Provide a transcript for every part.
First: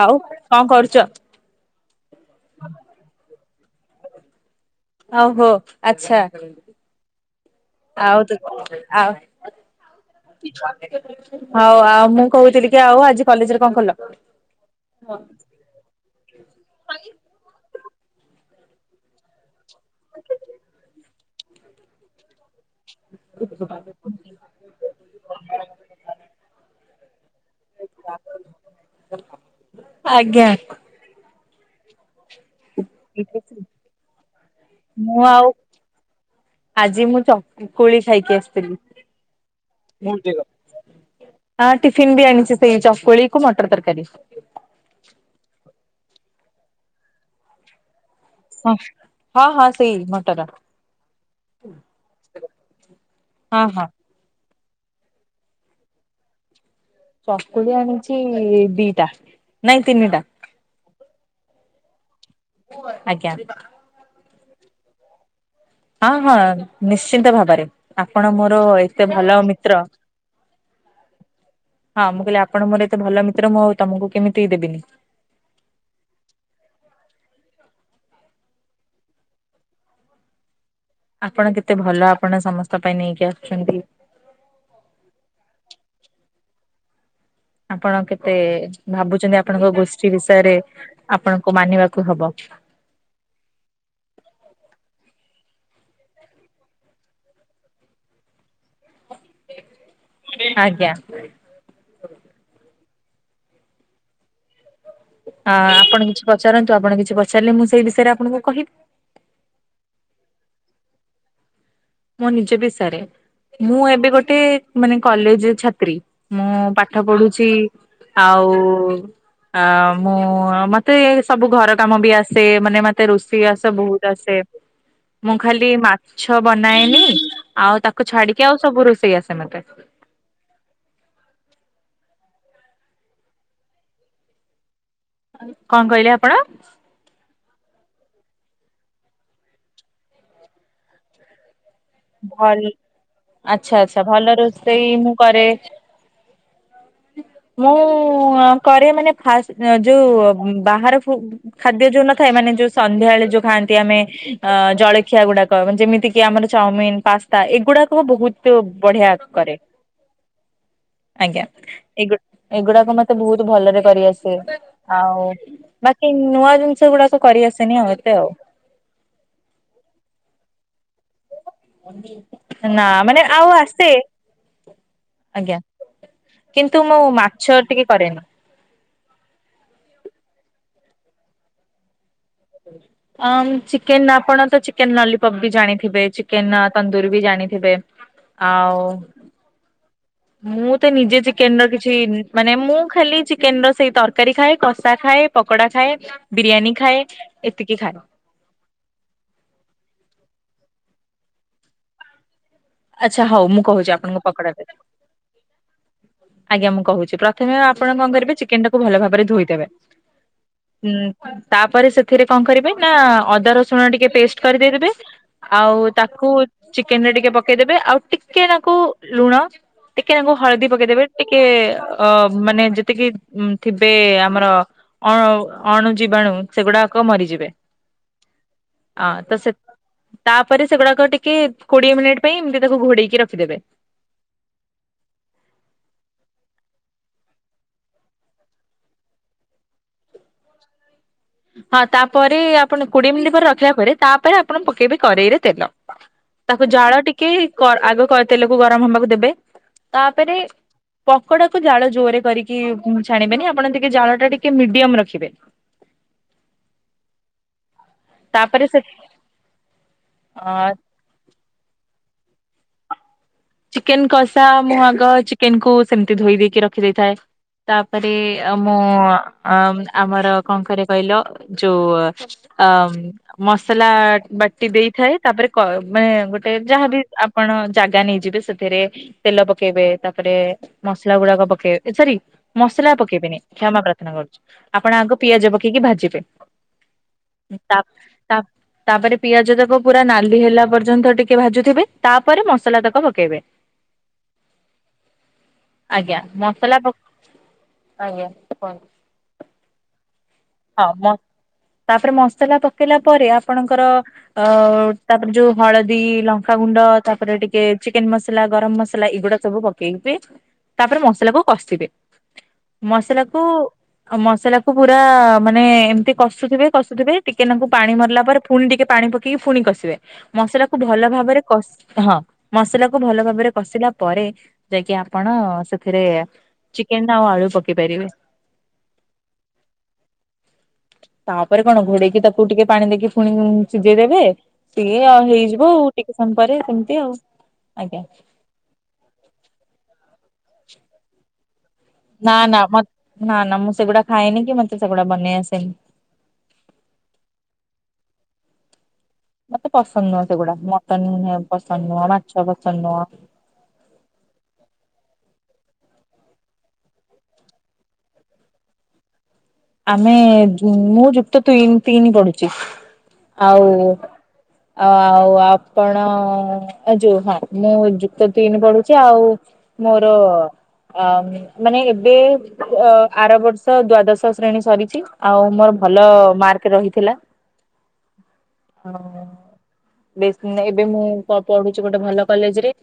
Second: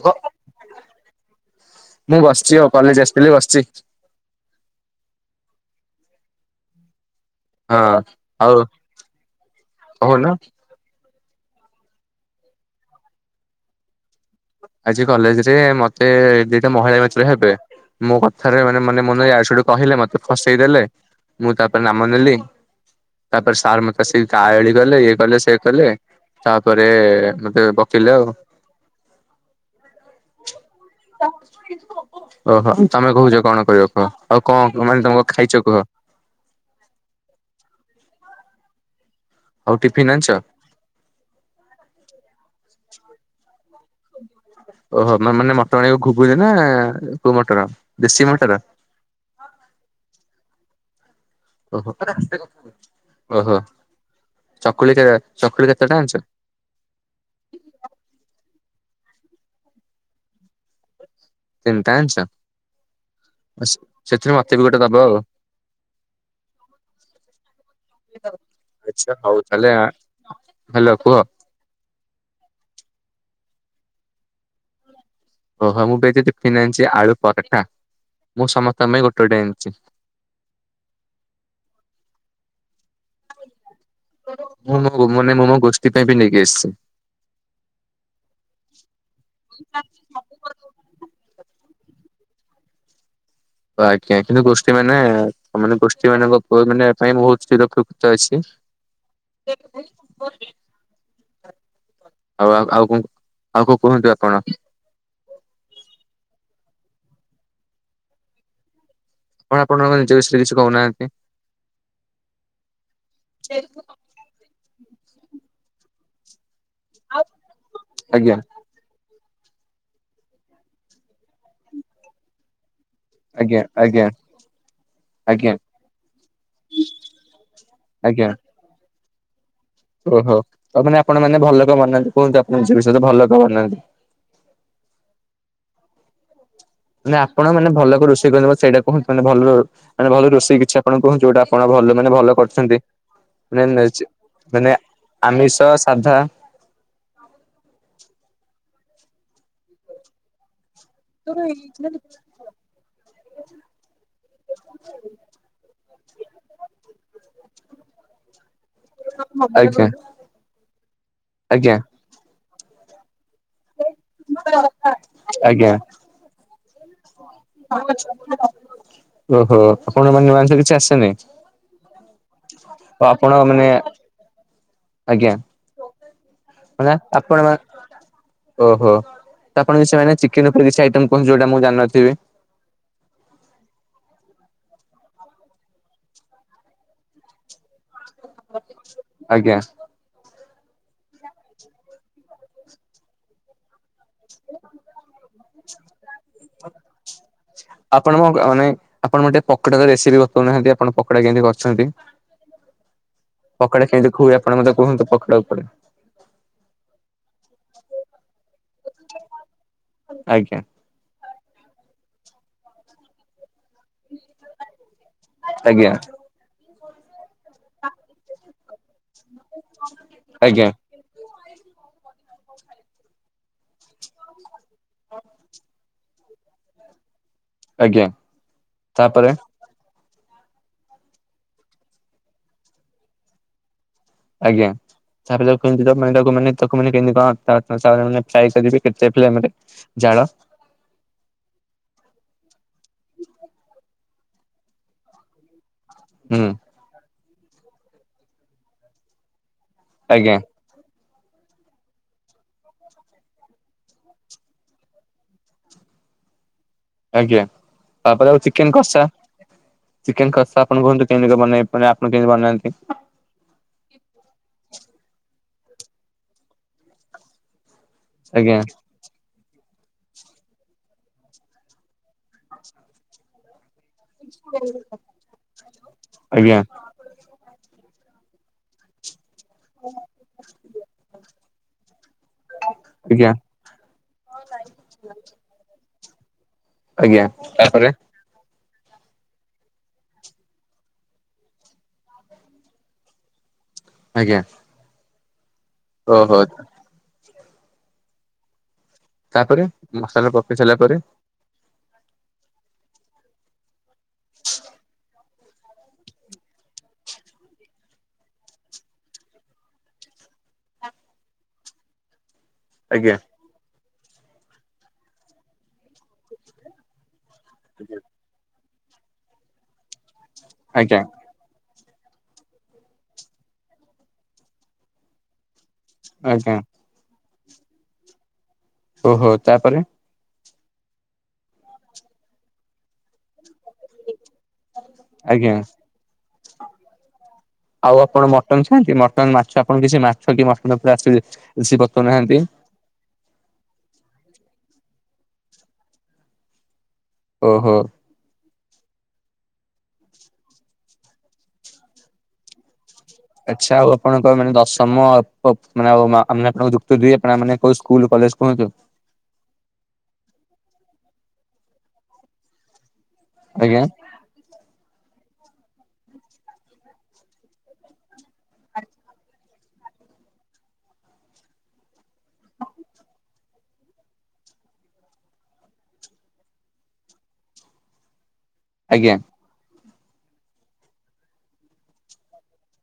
ଆଉ କଣ କରୁଚ? ମୁଁ ବସ୍ଚି ଆଉ, କଲେଜ୍ ଆସିଥିଲି ବସ୍ଚି। ଓହୋ ଆଚ୍ଛା। ଆଉ [unintelligible] ଆଉ କହୁନ ହଉ ଆଉ ମୁଁ କହୁଥିଲି କି ଆଉ ଆଜି କଲେଜ୍ ରେ କଣ କଲ? ଆଜି କଲେଜ୍ ରେ ମତେ ଦିଟା ମହିଳା ମିତ୍ର ହେବେ ମୋ କଥାରେ ମାନେ-ମାନେ ମୋ ନାଁରେ ଇଆଡୁ ସିଆଡୁ କହିଲେ ମତେ ଫସେଇ ଦେଲେ, ମୁଁ ତାପରେ ନାମ ନେଲି। ତାପରେ ସାର୍ ମତେ ଆସି ଗାଳି ଗଲେ, ଇଏ କଲେ ସିଏ କଲେ। ତାପରେ ମତେ [unintelligible] ଆଉ। ଆଜ୍ଞା। ଓହୋ ତମେ କହୁଛ କଣ କରିବ କୁହ? ଆଉ କଣ ମାନେ ମୁଁ ତମକୁ ଆଉ ଖାଇଛ କୁହ? ଆଜି ମୁଁ ଚକକୁଳି ଖାଇକି ଆସିଥିଲି। ଆଉ ଟିଫିନ ଆଣିଛ ହଁ ଟିଫିନ ବି ଆଣିଛି ସେଇ ଚକୁଳି କୁ ମଟର ତରକାରୀ। ଓହୋ ମ ମାନେ ମଟର ପାଣିକୁ ଘୁଗୁନି ନା କୋଉ ମଟର? ଦେଶୀ ମଟର ହ ହଁ ହଁ ସେଇ ମଟର। ଓହୋ ଓହୋ ହଁ ହଁ। ଚକୁଳି କେ ଚକୁଳି କେତେ ଟା ଆଣିଛ? ଚକୁଳି ଆଣିଛି ଦିଟା ନାଇଁ ତିନିଟା। ତିନିଟ ଆଣିଛ? ଆଜ୍ଞା। ବାସ୍ ସେଥିରୁ ମତେ ବି ଗୋଟେ ଦବ ଆଉ? ହଁ ହଁ ନିଶ୍ଚିନ୍ତ ଭାବରେ ଆପଣ ମୋର ଏତେ ଆଛା ଭଲ ହଉ ତାହେଲେ ଆ ମିତ୍ର। ହାଲୋ କୁହ। ହଁ ମୁଁ କହିଲି ଆପଣ ମୋର ଏତେ ଭଲ ମିତ୍ର, ମୁଁ ଆଉ ତମକୁ କେମିତି ଦେବିନି? ଓହୋ ମୁଁ ବି ଯଦି ଫନ୍ [unintelligible] ଆଣିଛି ଆଳୁ ପରଟା। ମୁଁ ସମସ୍ତଙ୍କ ପାଇଁ ଗୋଟେ ଗୋଟେ ଆଣିଛି। ଆପଣ କେତେ ଭଲ ଆପଣ ସମସ୍ତଙ୍କ ପାଇଁ ନେଇକି ଆସୁଛନ୍ତି। ମୁଁ ମୋ ମାନେ ମୁଁ ମୋ ଗୋଷ୍ଠୀ ପାଇଁ ବି ନେଇକି ଆସିଛି। ଆପଣ କେତେ ଭାବୁଛନ୍ତି ଆପଣଙ୍କ ଗୋଷ୍ଠୀ ବିଷୟରେ ଆପଣଙ୍କୁ ମାନିବାକୁ ହବ। ଆଜ୍ଞା। କିନ୍ତୁ ଗୋଷ୍ଠୀ ମାନେ ତାମାନେ ଗୋଷ୍ଠୀ ମାନଙ୍କ ମାନେ ପାଇଁ ବହୁତ ଚିରୋପକୃତ ଅଛି। ଆଜ୍ଞା। ଆଉ ଆଉ ଆଉ କଣ ଆଉ କୋଉ କୁହନ୍ତୁ ଆପଣ? ହଁ ଆପଣ କିଛି ପଚାରନ୍ତୁ ଆପଣ କିଛି ପଚାରିଲେ ମୁଁ ସେଇ ବିଷୟରେ ଆପଣଙ୍କୁ କହିବି। କଣ ଆପଣଙ୍କ ନିଜ ବିଷୟରେ କିଛି କହୁନାହାନ୍ତି? ମୋ ନିଜ ବିଷୟରେ। ମୁଁ ଏବେ ଗୋଟେ ମାନେ କଲେଜ ଛାତ୍ରୀ। ମୋ ପାଠ ପଢୁଛି। ଆଜ୍ଞା ଆଉ ଅ ମୁଁ ମତେ ସବୁ ଘର କାମ ବି ଆସେ। ମାନେ ମ ତେ ରୋଷେଇ ଆଜ୍ଞା ବାସ ବୋହୁତ ଆଜ୍ଞା ଆସେ। ମୁଁ ଆଜ୍ଞା ଖାଲି ମାଛ ବନେ ନାଏନି। ଆଉ ତାକୁ ଆଜ୍ଞା ଛାଡିକି ଆଉ ସବୁ ରୋଷେଇ ଆସେ ମତେ। ଓହୋ ଆଉ ମାନେ ଆପଣ ମାନେ ଭଲ କଣ ବନାନ୍ତି କୁହନ୍ତୁ ଆପଣ ନିଜ ବିଷୟରେ ଭଲ କଣ ବନାନ୍ତି? କଣ କହିଲେ ଆପଣ? ମାନେ ଆପଣ ମାନେ ଭଲ ରୋଷେଇ କରେ ସେଇଟାୁହନ୍ତୁ। ମାନେ ଭଲ ମାନେ ଭଲ ରୋଷେଇ କିଛି ଆପଣ କୁହନ୍ତୁ? ଯୋଉଟା ଆପଣ ଭଲ ମାନେ ଭଲ କରୁଛନ୍ତି। ଆଚ୍ଛା ମାନେ ଆଚ୍ଛା ଭଲ ମାନେ ରୋଷେଇ ମୁଁ କରେ। ଆମିଷ ସାଧା। ମୁଁ କରେ ମାନେ ଫାସ ଯୋଉ ବାହାର ଖାଦ୍ୟ ଯୋଉ ନଥାଏ ମାନେ ଯୋଉ ସନ୍ଧ୍ୟାବେଳେ ଯୋଉ ଖାଆନ୍ତି ଆମେ? ଅ ଜଳଖିଆ ଗୁଡାକ। ମ ଯେମିତି କିି ଆମର ଚାଉମିିନ ପାସ୍ତା ଏଇଗୁଡାକ ମୁଁ ବୋହୁତ ବଢିଆ କରେ। ଆଜ୍ଞା ଆଜ୍ଞା। ଏଇ ଗୋ ଏଗୁଡାକ ମତେ ବୋହୁତ ଭଲରେ କରିଆସେ। ଆଉ ଆଜ୍ଞା ବାକି ନୂଆ ଜିନ ନିଷ ଗୁଡାକ କରି ଆସେନି ଆଉ ଏତେ ଆଉ। ଓହୋ। ଆପଣ ମାନ ମାଂସ [unintelligible] କିଛି ଆସେ ନି? ନା ମାନେ ଆଉ ଆସେ। ଆଜ୍ଞା। କିନ୍ତୁ ମାନେ ମୁଁ ଆପଣ ମା ମାଛ ଟିକେ କରେନି। ଓହୋ। ତ ଆପଣ [unintelligible] ସେମାନେ ଚିକେନ ଉପରେ କିଛି ଆଇଟମ୍ କୁହନ୍ତୁ ଯୋଉଟା ମୁଁ ଜାଣିନଥିବି। ହୁ ଆମ୍ ଚିକେନ ଆପଣ ତ ଚିକେନ ଲଲିପପ୍ ବି ଜାଣିଥିବେ। ଚିକେନ ତନ୍ଦୁରୀ ବି ଜାଣିଥିବେ। ଆଉ ଆଜ୍ଞା। ମୁଁ ତ ନିଜେ ଚିକେନ ର କିଛି ମାନେ ମୁଁ ଖାଲି ଚିକେନ ର ସେଇ ତର ତରକାରୀ ଖାଏ କଷା ଖାଏ ପକୋଡା ଖାଏ ବିରିୟାନୀ ଖାଏ ଏତିକି ଖାଏ। ନମକ ମାନେ ଆପଣ ଗୋଟେ ପକୋଡା ର ରେସିପି ବତଉନାହାନ୍ତି ଆପଣ ପକଡା କେମିତି କରୁଛନ୍ତି? ଆଚ୍ଛା ହଉ ମୁଁ ପକଡା କହୁଛି କେମିତି ଆପଣଙ୍କୁ ଖୁଏ ପକୋଡା ଆପଣ ମତେ କୁହନ୍ତୁ ପକଡ ଉପରେ। ଆଜ୍ଞା ମୁଁ କହୁଛି ପ୍ରଥମେ ଆପଣ କଣ କରିବେ ଚିକେନ ଟାକୁ ଭଲ ଭାବରେ ଧୋଇଦେବେ। ଆଜ୍ଞା। ହୁଁ ତାପରେ ସେଥିରେ କଣ କରିବେ ନା ଅଦ ରସ ଶୁଣ ଟିକେ ପେଷ୍ଟ କରିକି ଦେଇଦେବେ। ଶୁ ଆଜ୍ଞା। ତାକୁ ଚିକେନ ରେ ଟିକେ ପ ପକେଇଦେବେ ଆଉ ଟିକେ ନାଙ୍କୁ ଲୁଣ ଟିକେ ନାଙ୍କୁ ହଳଦୀ ଆଜ୍ଞା ପକେଇଦେବେ। ଟିକେ ଅ ମାନେ ଯେତିକି ଥିବେ ଆମର ଅ ଅଣୁ ଜୀବାଣୁ ସେଗୁଡାକ ମରିଯିବେ। ଆଜ୍ଞା ଅଁ ତାପରେ ତ ସେ ତାପରେ ସେଗୁଡାକ ଟିକେ କୋଡିଏ ମିନିଟ୍ ପାଇଁ ଏମିତି ତାକୁ ଘୋଡେଇକି ରଖିଦେବେ। ଆଜ୍ଞା। ତା ତାକୁ କେତି୍ର [unintelligible] ଜାଳ ହଁ ତାପରେ ଆପଣ କୋଡିଏ ମିନିଟ୍ ପରେ ରଖିଲା ପରେ ତାପରେ ଆପଣ ପକେଇବେ କରେଇରେ ତେଲ। ହୁଁ। ତାକୁ ଜାଳ ଟିକେ କର ଆଗ କ ତେଲକୁ ଗରମ ହବାକୁ ଦେବେ ତାପରେ ଆଜ୍ଞା ପକଡାକୁ ଜାଳ ଜୋରରେ କରିକି ଛାଣିବେନି ଆପଣ ଟିକେ ଜାଳ ଟା ଟିକେ ମିଡିୟମ ରଖିବେ। ଆଜ୍ଞା ତାପରେ ଆଉ ଚିକେନ କଷା ଚିକେନ କଷା ଅ ଆପଣ କୁହନ୍ତୁ କେମତି କଣ ବନେଇବେ? ଫୁଣି ଆପଣ କେମିତି ବନାନ୍ତି? ଚିକେନ କସା ମୁଁ ଆଗ ଚିକେନକୁୁ ସେମିତି ଧୋଇ ଦେଇକି ରଖି ଦେଇଥାଏ। ତାପରେ ଅ ଆଜ୍ଞା ମୁଁ ଅ ଆମର କଣ କରେ କହିଲ ଯୋଉ ଅ ମସଲା ବାଟି ଦେଇଥାଏ ତାପରେ କ ମାନେ ଗୋଟେ ଆଜ୍ଞା ଯାହାବି ଆପଣ ଜାଗା ନେଇଯିବେ ସେଥିରେ ତେଲ ପ ପକେଇବେ ତାପରେ ମସଲା ଗୁଡାକ ପକେଇବେ ସରି ମସଲା ଆଜ୍ଞା ପକେଇବେନି। କ୍ଷମା ପ୍ରାର୍ଥନା କରୁଛୁ ଆପଣ ଆଗ ପିଆଜ ପକେଇକି ଭାଜିବେ ଆଜ୍ଞା ତା ତାପରେ ତା ତାପରେ ପିଆଜ ତକ ପୁରା ନାଲି ହେଲା ପର୍ଯ୍ୟନ୍ତ ଟିକେ ଭାଜୁଥିବେ ତାପରେ ମସଲା ତକ ପକେଇବେ। ଆଜ୍ଞା। ଆଜ୍ଞା ଓହୋ ମସଲା ପ ଆଜ୍ଞା କୁହନ୍ତୁ? ତାପରେ ମସଲା ପକେଇ ସାରିଲା ହଁ ପରେ। ମ ତାପରେ ମସଲା ପକେଇଲା ପରେ ଆପଣଙ୍କର ଅ ତାପରେ ଯୋଉ ହଳଦୀ ଲଙ୍କାଗୁଣ୍ଡ ତାପରେ ଟିକେ ଚିକେନ ମସଲା ଗରମ ମସଲା ଏଇଗୁଡାକ ସବୁ ପକେଇବେ ତାପରେ ମସଲା କୁ କଷିବେ ଆଜ୍ଞା ମସଲା କୁ ମସଲା କୁ ପୁରା ମାନେ ଏମତି କଷୁଥିବେ କଷୁଥିବେ ଟିକେ ତାଙ୍କୁ ପାଣି ମରିଲା ପରେ ପୁଣି ଟିକେ ପାଣି ପକେଇକି ପୁଣି କସିବେ। ମସଲା କୁ ଆଜ୍ଞା ଭଲ ଭାବରେ କଶି ହଁ। ମସଲା କୁ ଭଲ ଭାବରେ କଷିଲା ପରେ ଯାଇକି ଆପଣ ସେଥିରେ ଆଜ୍ଞା ଚିକେନ ଆଉ ଆଳୁ ପକେଇ ପାରିବେ। ଓହୋ ତାପରେ ତାପରେ କଣ ଘୋଡେଇକି ତାକୁ ଟିକେ ପାଣି ଦେଇକି ଫୁଣି ସିଝେଇ ଦେବେ ଟିକେ ଆଉ ଆଜ୍ଞା ହେଇଯିବ ଆଉ ଟିକେ ସମ ପରେ ସେମତି ଆଉ ଆଜ୍ଞା। ମଟନ୍ ଛଆନ୍ତି ମଟନ୍ ମାଛ ଆପଣ କିଛି ମାଛ କି ମଟନ୍ ଉପରେ ଆସିଚି। କିସି ପର୍ତନା ନା ନା ମତ୍ ନା ନା ମୁଁ ସେଗୁଡ଼ା ଖାଏନି କି ମତେ ସେଗୁଡ଼ା ବନେଇ ଆସେନି। ଓହୋ। ମତେ ପସନ୍ଦ ନୁହଁ ସେଗୁଡ଼ା ମଟନ ପସନ୍ଦ ନୁହଁ ମାଛ ପସନ୍ଦ ନୁହଁ ଆଚ୍ଛା ଆଉ ଆପଣଙ୍କ ମାନେ ଦଶମ ପ ମାନେ ଆଉ ମା ଆମେ ଆପଣଙ୍କୁ ଯୁକ୍ତ ଦୁଇ ଆପଣ ମାନେ କୋଉ ସ୍କୁଲ କଲେଜ କୁହନ୍ତୁ? ଆମେ ଯୁ ମୁଁ ଯୁକ୍ତ ତୁଇନ ତିନି ପଢ଼ୁଛି ଆଉ ଆଜ୍ଞା ଆଉ ଆପଣ ଆ ଯୋଉ ହଁ ମୁଁ ଯୁକ୍ତ ତିନି ପଢ଼ୁଛି ଆଉ ମୋର ଅ ମାନେ ଏବେ ଅ ଆର ବର୍ଷ ଦ୍ଵାଦଶ ଶ୍ରେଣୀ ସରିଛି ଆଉ ମୋର ଭଲ ମାର୍କ ରହିଥିଲା ହଁ ଆଜ୍ଞା ବେ ଏବେ ମୁଁ ପ ପଢ଼ୁଛି ଗୋଟେ ଭଲ କଲେଜରେ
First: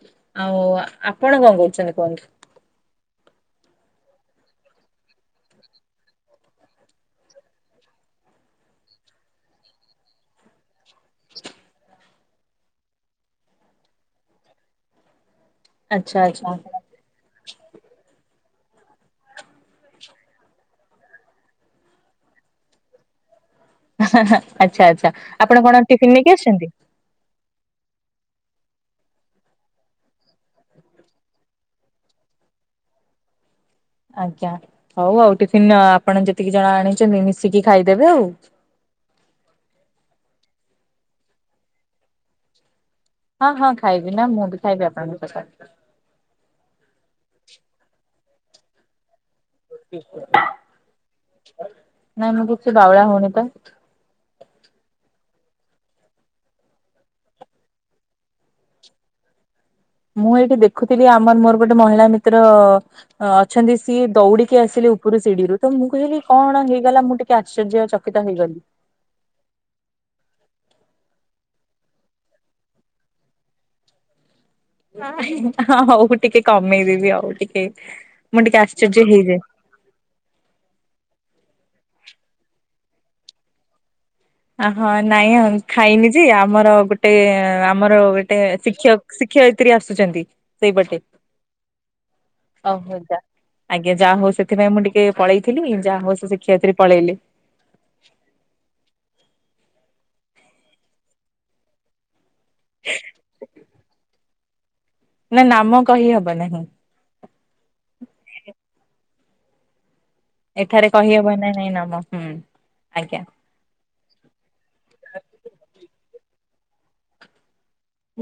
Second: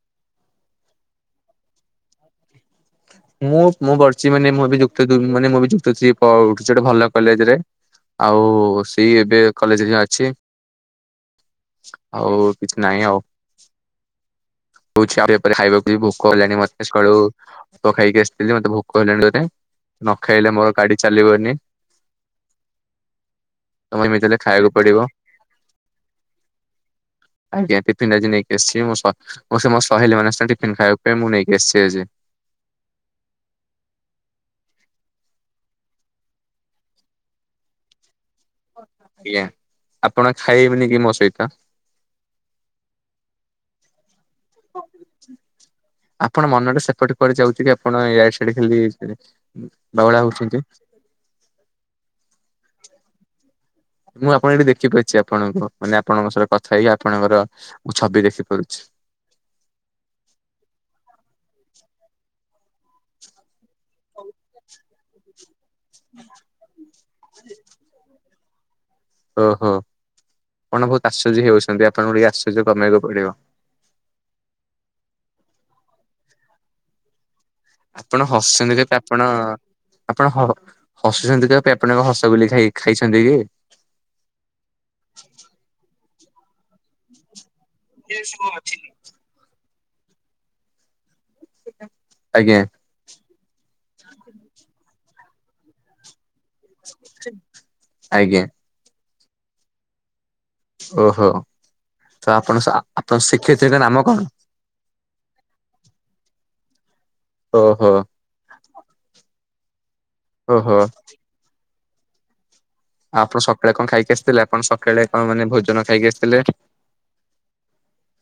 ଆଉ ଆପଣ କଣ କରୁଛନ୍ତି କୁହନ୍ତୁ? ମୁଁ ମୁଁ ପଢ଼ୁଛି ମାନେ ମୁଁ ବି ଯୁକ୍ତ ତିନ ମାନେ ମୁଁ ବି ଯୁକ୍ତ ଥ୍ରୀ ପଢ଼ୁଛି ଗୋଟେ ଭଲ କଲେଜରେ ଆଉ ସେଇ ଏବେ କଲେଜରେ ହିଁ ଅଛି ଆଉ କିଛି ନାହିଁ ଆଉ ହଉଛି ଉପରେ ହାଇବାକୁ ଯିବି ଆଚ୍ଛା ଭୋକ ଆଚ୍ଛା ହେଲାଣି ମ ସକାଳୁ ପୋକ ଖାଇକି ଆସିଥିଲି ମତେ ଭୋକ ହେଲାଣି ଜୋରେ ନ ଖାଇଲେ ମୋର ଗାଡ଼ି ଚାଲିବନି ତମେ ଏମିତି ହାଁ ହେଲେ ହାଁ ଖାଇବାକୁ ଆଚ୍ଛା ପଡିବ ଆଚ୍ଛା ଆପଣ କଣ ଟିଫିନ୍ ନେଇକି ଆସିଛନ୍ତି? ଆଜ୍ଞା ଟିଫିିନ ଆଜି ନେଇକି ଆସିଛି ମୁଁ ସ ମୋ ସ ମୋ ସହେଲି ମାନଙ୍କ ସାଙ୍ଗରେ ଟିଫିନ୍ ଖାଇବା ପାଇଁ ମୁଁ ନେଇକି ଆସିଛି ଆଜି। ଆଜ୍ଞା ହଉ ଆଉ ଟିଫିନ ଆପଣ ଯେତିକି ଜଣ ଆଣିଛନ୍ତି ମିଶିକି ଖାଇଦେବେ ଆଉ। ଆଜ୍ଞା ଆପଣ ଖାଇବେନି କି ମୋ ସହିତ? ହଁ ହଁ ଖାଇବି ନା ମୁଁ ବି ଖାଇବି ଆପଣଙ୍କ ସହିତ। ଆପଣ ମନ ଟା ସେପଟେ କୁଆଡ଼େ ଯାଉଛି କି ଆପଣ ଇଆଡ଼େ ସିଆଡ଼େ ଖାଲି ବାଉଳା ହଉଛନ୍ତି। ନାାଇଁ ମୁ କିଛି ବାଉଳ ହଉନି ତ ମୁଁ ଆପଣ ଏଠି ଦେଖିପାରୁଛି ଆପଣଙ୍କୁ ମାନେ ଆପଣଙ୍କ ସହିତ କଥା ହେଇକି ଆପଣଙ୍କର ମୁଁ ଛବି ଦେଖି ପାରୁଛି ମୁଁ ଏଇଠି ଦେଖୁଥିଲି ଆମର ମୋର ଗୋଟେ ମହିଳା ମିତ୍ର ଅ ଅଛନ୍ତି ସିଏ ଦୌଡ଼ିକି ଆସିଲେ ଉପରୁ ସିଡ଼ିରୁ ତ ମୁଁ କହିଲି କଣ ହେଇଗଲା ମୁଁ ଟି କେ ଆଶ୍ଚର୍ଯ୍ୟ ଚକିତ ହେଇଗଲି ଓହୋ କପଣ ବହୁତ ଆଶ୍ଚର୍ଯ୍ୟ ହେଇଯାଉଛନ୍ତି ଆପଣଙ୍କୁ ଟିକେ ଆଶ୍ଚର୍ଯ୍ୟ କମେଇବାକୁ ପଡ଼ିବ। ହଁ ହଉ ଟିକେ କମେଇଦେବି ଆଉ ଟିକେ ଆପଣ ମୁଁ ଟିକେ ହଶୁଛନ୍ତି କେ ତ ଆଶ୍ଚର୍ଯ୍ୟ ଆପଣ ହେଇଯାଏ। ଆପଣ ହ ହସୁଛନ୍ତି କାହା ପାଇଁ ଆପଣ କଣ ହସ ଗୁଲି ଖାଇ ଖାଇଛନ୍ତି କି? ଆ ହଁ ନାଇଁଁ ହଁ ଖାଇନି ଯେ ଆମର ଗୋଟେ ଆମର ଗୋଟେ ଶିକ୍ଷ ଶିକ୍ଷୟିତ୍ରୀ ଆସୁଛନ୍ତି ସେଇପଟେ ଆଜ୍ଞା। ଓ ହଉ ଯା ଆଜ୍ଞା ଯାହା ହଉ ସେଥିପାଇଁ ମୁଁ ଟିକେ ପଳେଇଥିଲି ଯାହା ହଉ ସେ ସେ ଆଜ୍ଞା। ଓହୋ ତ ଆପଣ ଆପଣ ଶିକ୍ଷୟିତ୍ରୀଙ୍କ ନାମ କଣ? ନା ନାମ କହି ହବ ନାହିଁ ଓହୋ। ଓହୋ ଏଠାରେ କହିହବ ନାହିଁ ନାମ ହୁଁ। ଆଜ୍ଞା ଆଉ ଆପଣ ସକାଳେ କଣ ଖାଇକି ଆସିଥିଲେ ଆପଣ ସକାଳେ କଣ ମାନେ ଭୋଜନ ଖାଇକି ଆସିଥିଲେ?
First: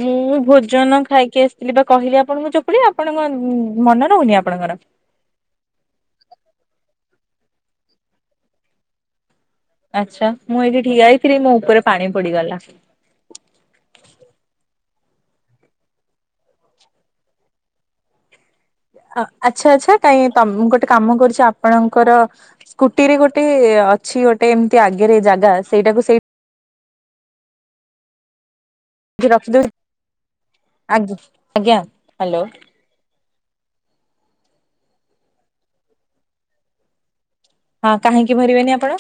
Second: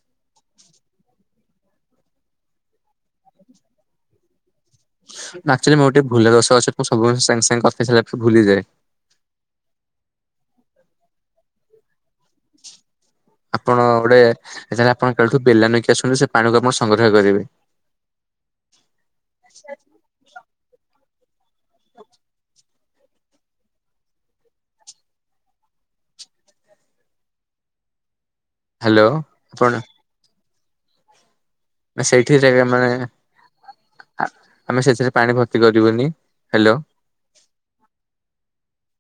ମୁଁ ଭୋଜନ ଖାଇକି ଆସିଥିଲି ବା କହିଲି ଆପଣଙ୍କୁ ଚକୁଳି ଆପଣଙ୍କ ମନେ ରହୁନି ଆପଣଙ୍କର? ଆକ୍ଟୁଆଲି ମୋର ଟିକେ ଭୁଲିଆ ଦୋଷ ଅଛି ମୁଁ ସବୁ ବେଳେ ସାଙ୍ଗ ସାଙ୍ଗେ ଗପି ସାରିଲା ପରେ ଭୁଲିଯାଏ। ଆଚ୍ଛା ମୁଁ ଏଇଠି ଠିଆ ହେଇଥିଲି ମୋ ଉପରେ ପାଣି ପଡ଼ିଗଲା। ଆପଣ ଗୋଟେ ଏଥର ଆପଣ କାଲିଠୁ ବେଲା ନେଇକି ଆସନ୍ତୁ ସେ ପାଣିକୁ ଆପଣ ସଂଗ୍ରହ କରିବେ। ଆଚ୍ଛା ଆଚ୍ଛା କାଇଁ ତ ମୁ ଗୋଟେ କାମ କରୁଚି ଆପଣଙ୍କର କୁଟି ରେ ଗୋଟେ ଅଛି ଗୋଟେ ଏମିତି ଆଗରେ ଜାଗା ସେଇଟାକୁ ସେଇ ହ୍ୟାଲୋ ରଖିଦଉ ଆପଣ ଆଜ୍ଞା। ଆଜ୍ଞା ହ୍ୟାଲୋ ସେଇଠିରେ ମାନେ ଆମେ ସେଥିରେ ପାଣି ଭର୍ତ୍ତି କରିବୁନି। ହେଲୋ। ହଁ କାହିଁକି ଭରିବେନି ଆପଣ?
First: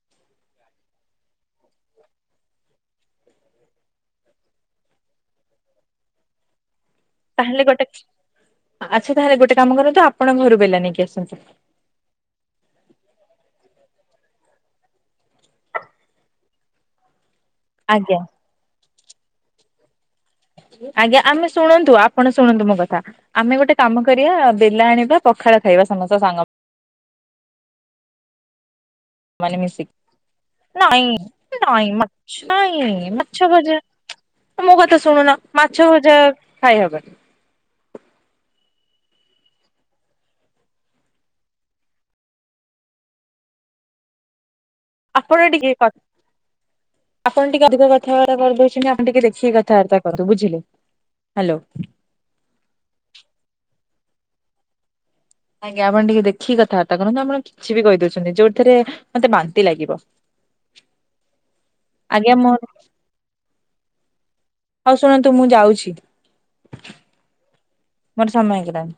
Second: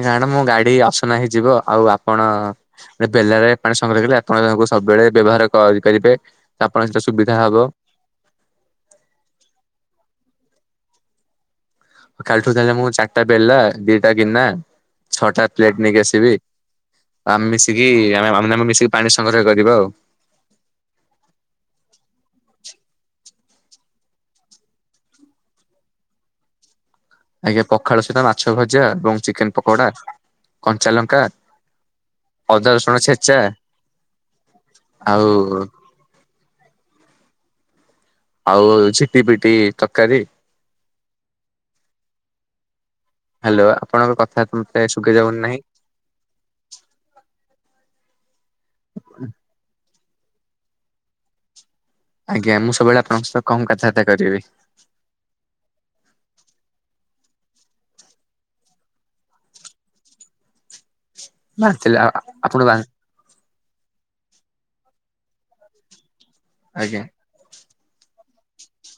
ନା ନା ମୋ ଗାଡି ଅସନା ହେଇଯିବ ଆଉ ଆପଣ ଗୋଟେ ବେଲାରେ ପାଣି ସଂଗ୍ରହ କରି ଆପଣ ତାଙ୍କୁ ସବୁବେଳେ ବ୍ୟବହାର କରିପାରିବେ। ଆପଣ ସେ ସୁବିଧା ହବ ତାହେଲେ ଗୋଟେ ଆଚ୍ଛା ତାହେଲେ ଗୋଟେ କାମ କରନ୍ତୁ ଆପଣଙ୍କ ଘରୁ ବେଲା ନେଇକି ଆସନ୍ତୁ। କାଲିଠୁ ତାେଲେ ମୁଁ ଚାରିଟା ବେଲଲା ଦିଟା ଗିନା ଛଅଟା ପ୍ଲେଟ ନେଇକି ଆସିବି। ଆମେ ମିଶିକି ଆଜ୍ଞା ଆମେ ଆମେ ଆମେ ମିଶିକି ପାଣି ସଂଗ୍ରହ କରିବା ଆଉ। ଆଜ୍ଞା ଆମେ ଶୁଣନ୍ତୁ ଆପଣ ଶୁଣନ୍ତୁ ମୋ କଥା। ଆମେ ଗୋଟେ କାମ କରିବା ବେଲା ଆଣିବା ପଖାଳ ଖାଇବା ସମସ୍ତଙ୍କ ସାଙ୍ଗ ଆଜ୍ଞା ପଖାଳ ସହିତ ମାଛ ଭଜା ଏବଂ ମାନେ ଚିକେନ ପକୋଡା ମିଶିକି କଞ୍ଚା ନାଇଁ ଲଙ୍କା ନାଇଁ ମାଛ ଅଦା ନାଇଁ ରସୁଣ ଛେଚା ମଛ ଭଜା ମୋ କଥା ଆଉ ଶୁଣୁନ ମାଛ ଭଜା ଖାଇହବନି। ଆଉ ଝିଟି ପିଟି ତରକାରୀ ହ୍ୟାଲୋ ଆପଣଙ୍କ କଥା [unintelligible] ଯାଉନି ଆପଣ ନାହିଁ। ଟିକେ କ ଆପଣ ଟିକେ ଅଧିକ କ କଥାବାର୍ତ୍ତା କରିଦଉଚନ୍ତି ଆମେ ଟିକେ ଦେଖିକି କଥାବାର୍ତ୍ତା କରଦୁ ବୁଝିଲେ ହ୍ୟାଲୋ। ଆଜ୍ଞା ମୁଁ ସବୁବେଳେ ଆପଣଙ୍କ ସହିତ କମ୍ କଥାବାର୍ତା କରିବି। ଆଜ୍ଞା ଆପଣ ଟିକେ ଦେଖିକି କଥାବାର୍ତ୍ତା କରନ୍ତୁ। ଆପଣ କିଛି ବି କହି ଦଉଚନ୍ତି ଯୋଉଥିରେ ମତେ ବାନ୍ତି ଲାଗିବ। [inaudible] ବାନ୍ତିଲେ ଆ ଆ ଆଜ୍ଞା ମୋ ଆପଣ ବା ହଉ ଶୁଣନ୍ତୁ ମୁଁ ଯାଉଚି। ଆଜ୍ଞା। ମୋର ସମୟ ହେଇଗଲାଣି।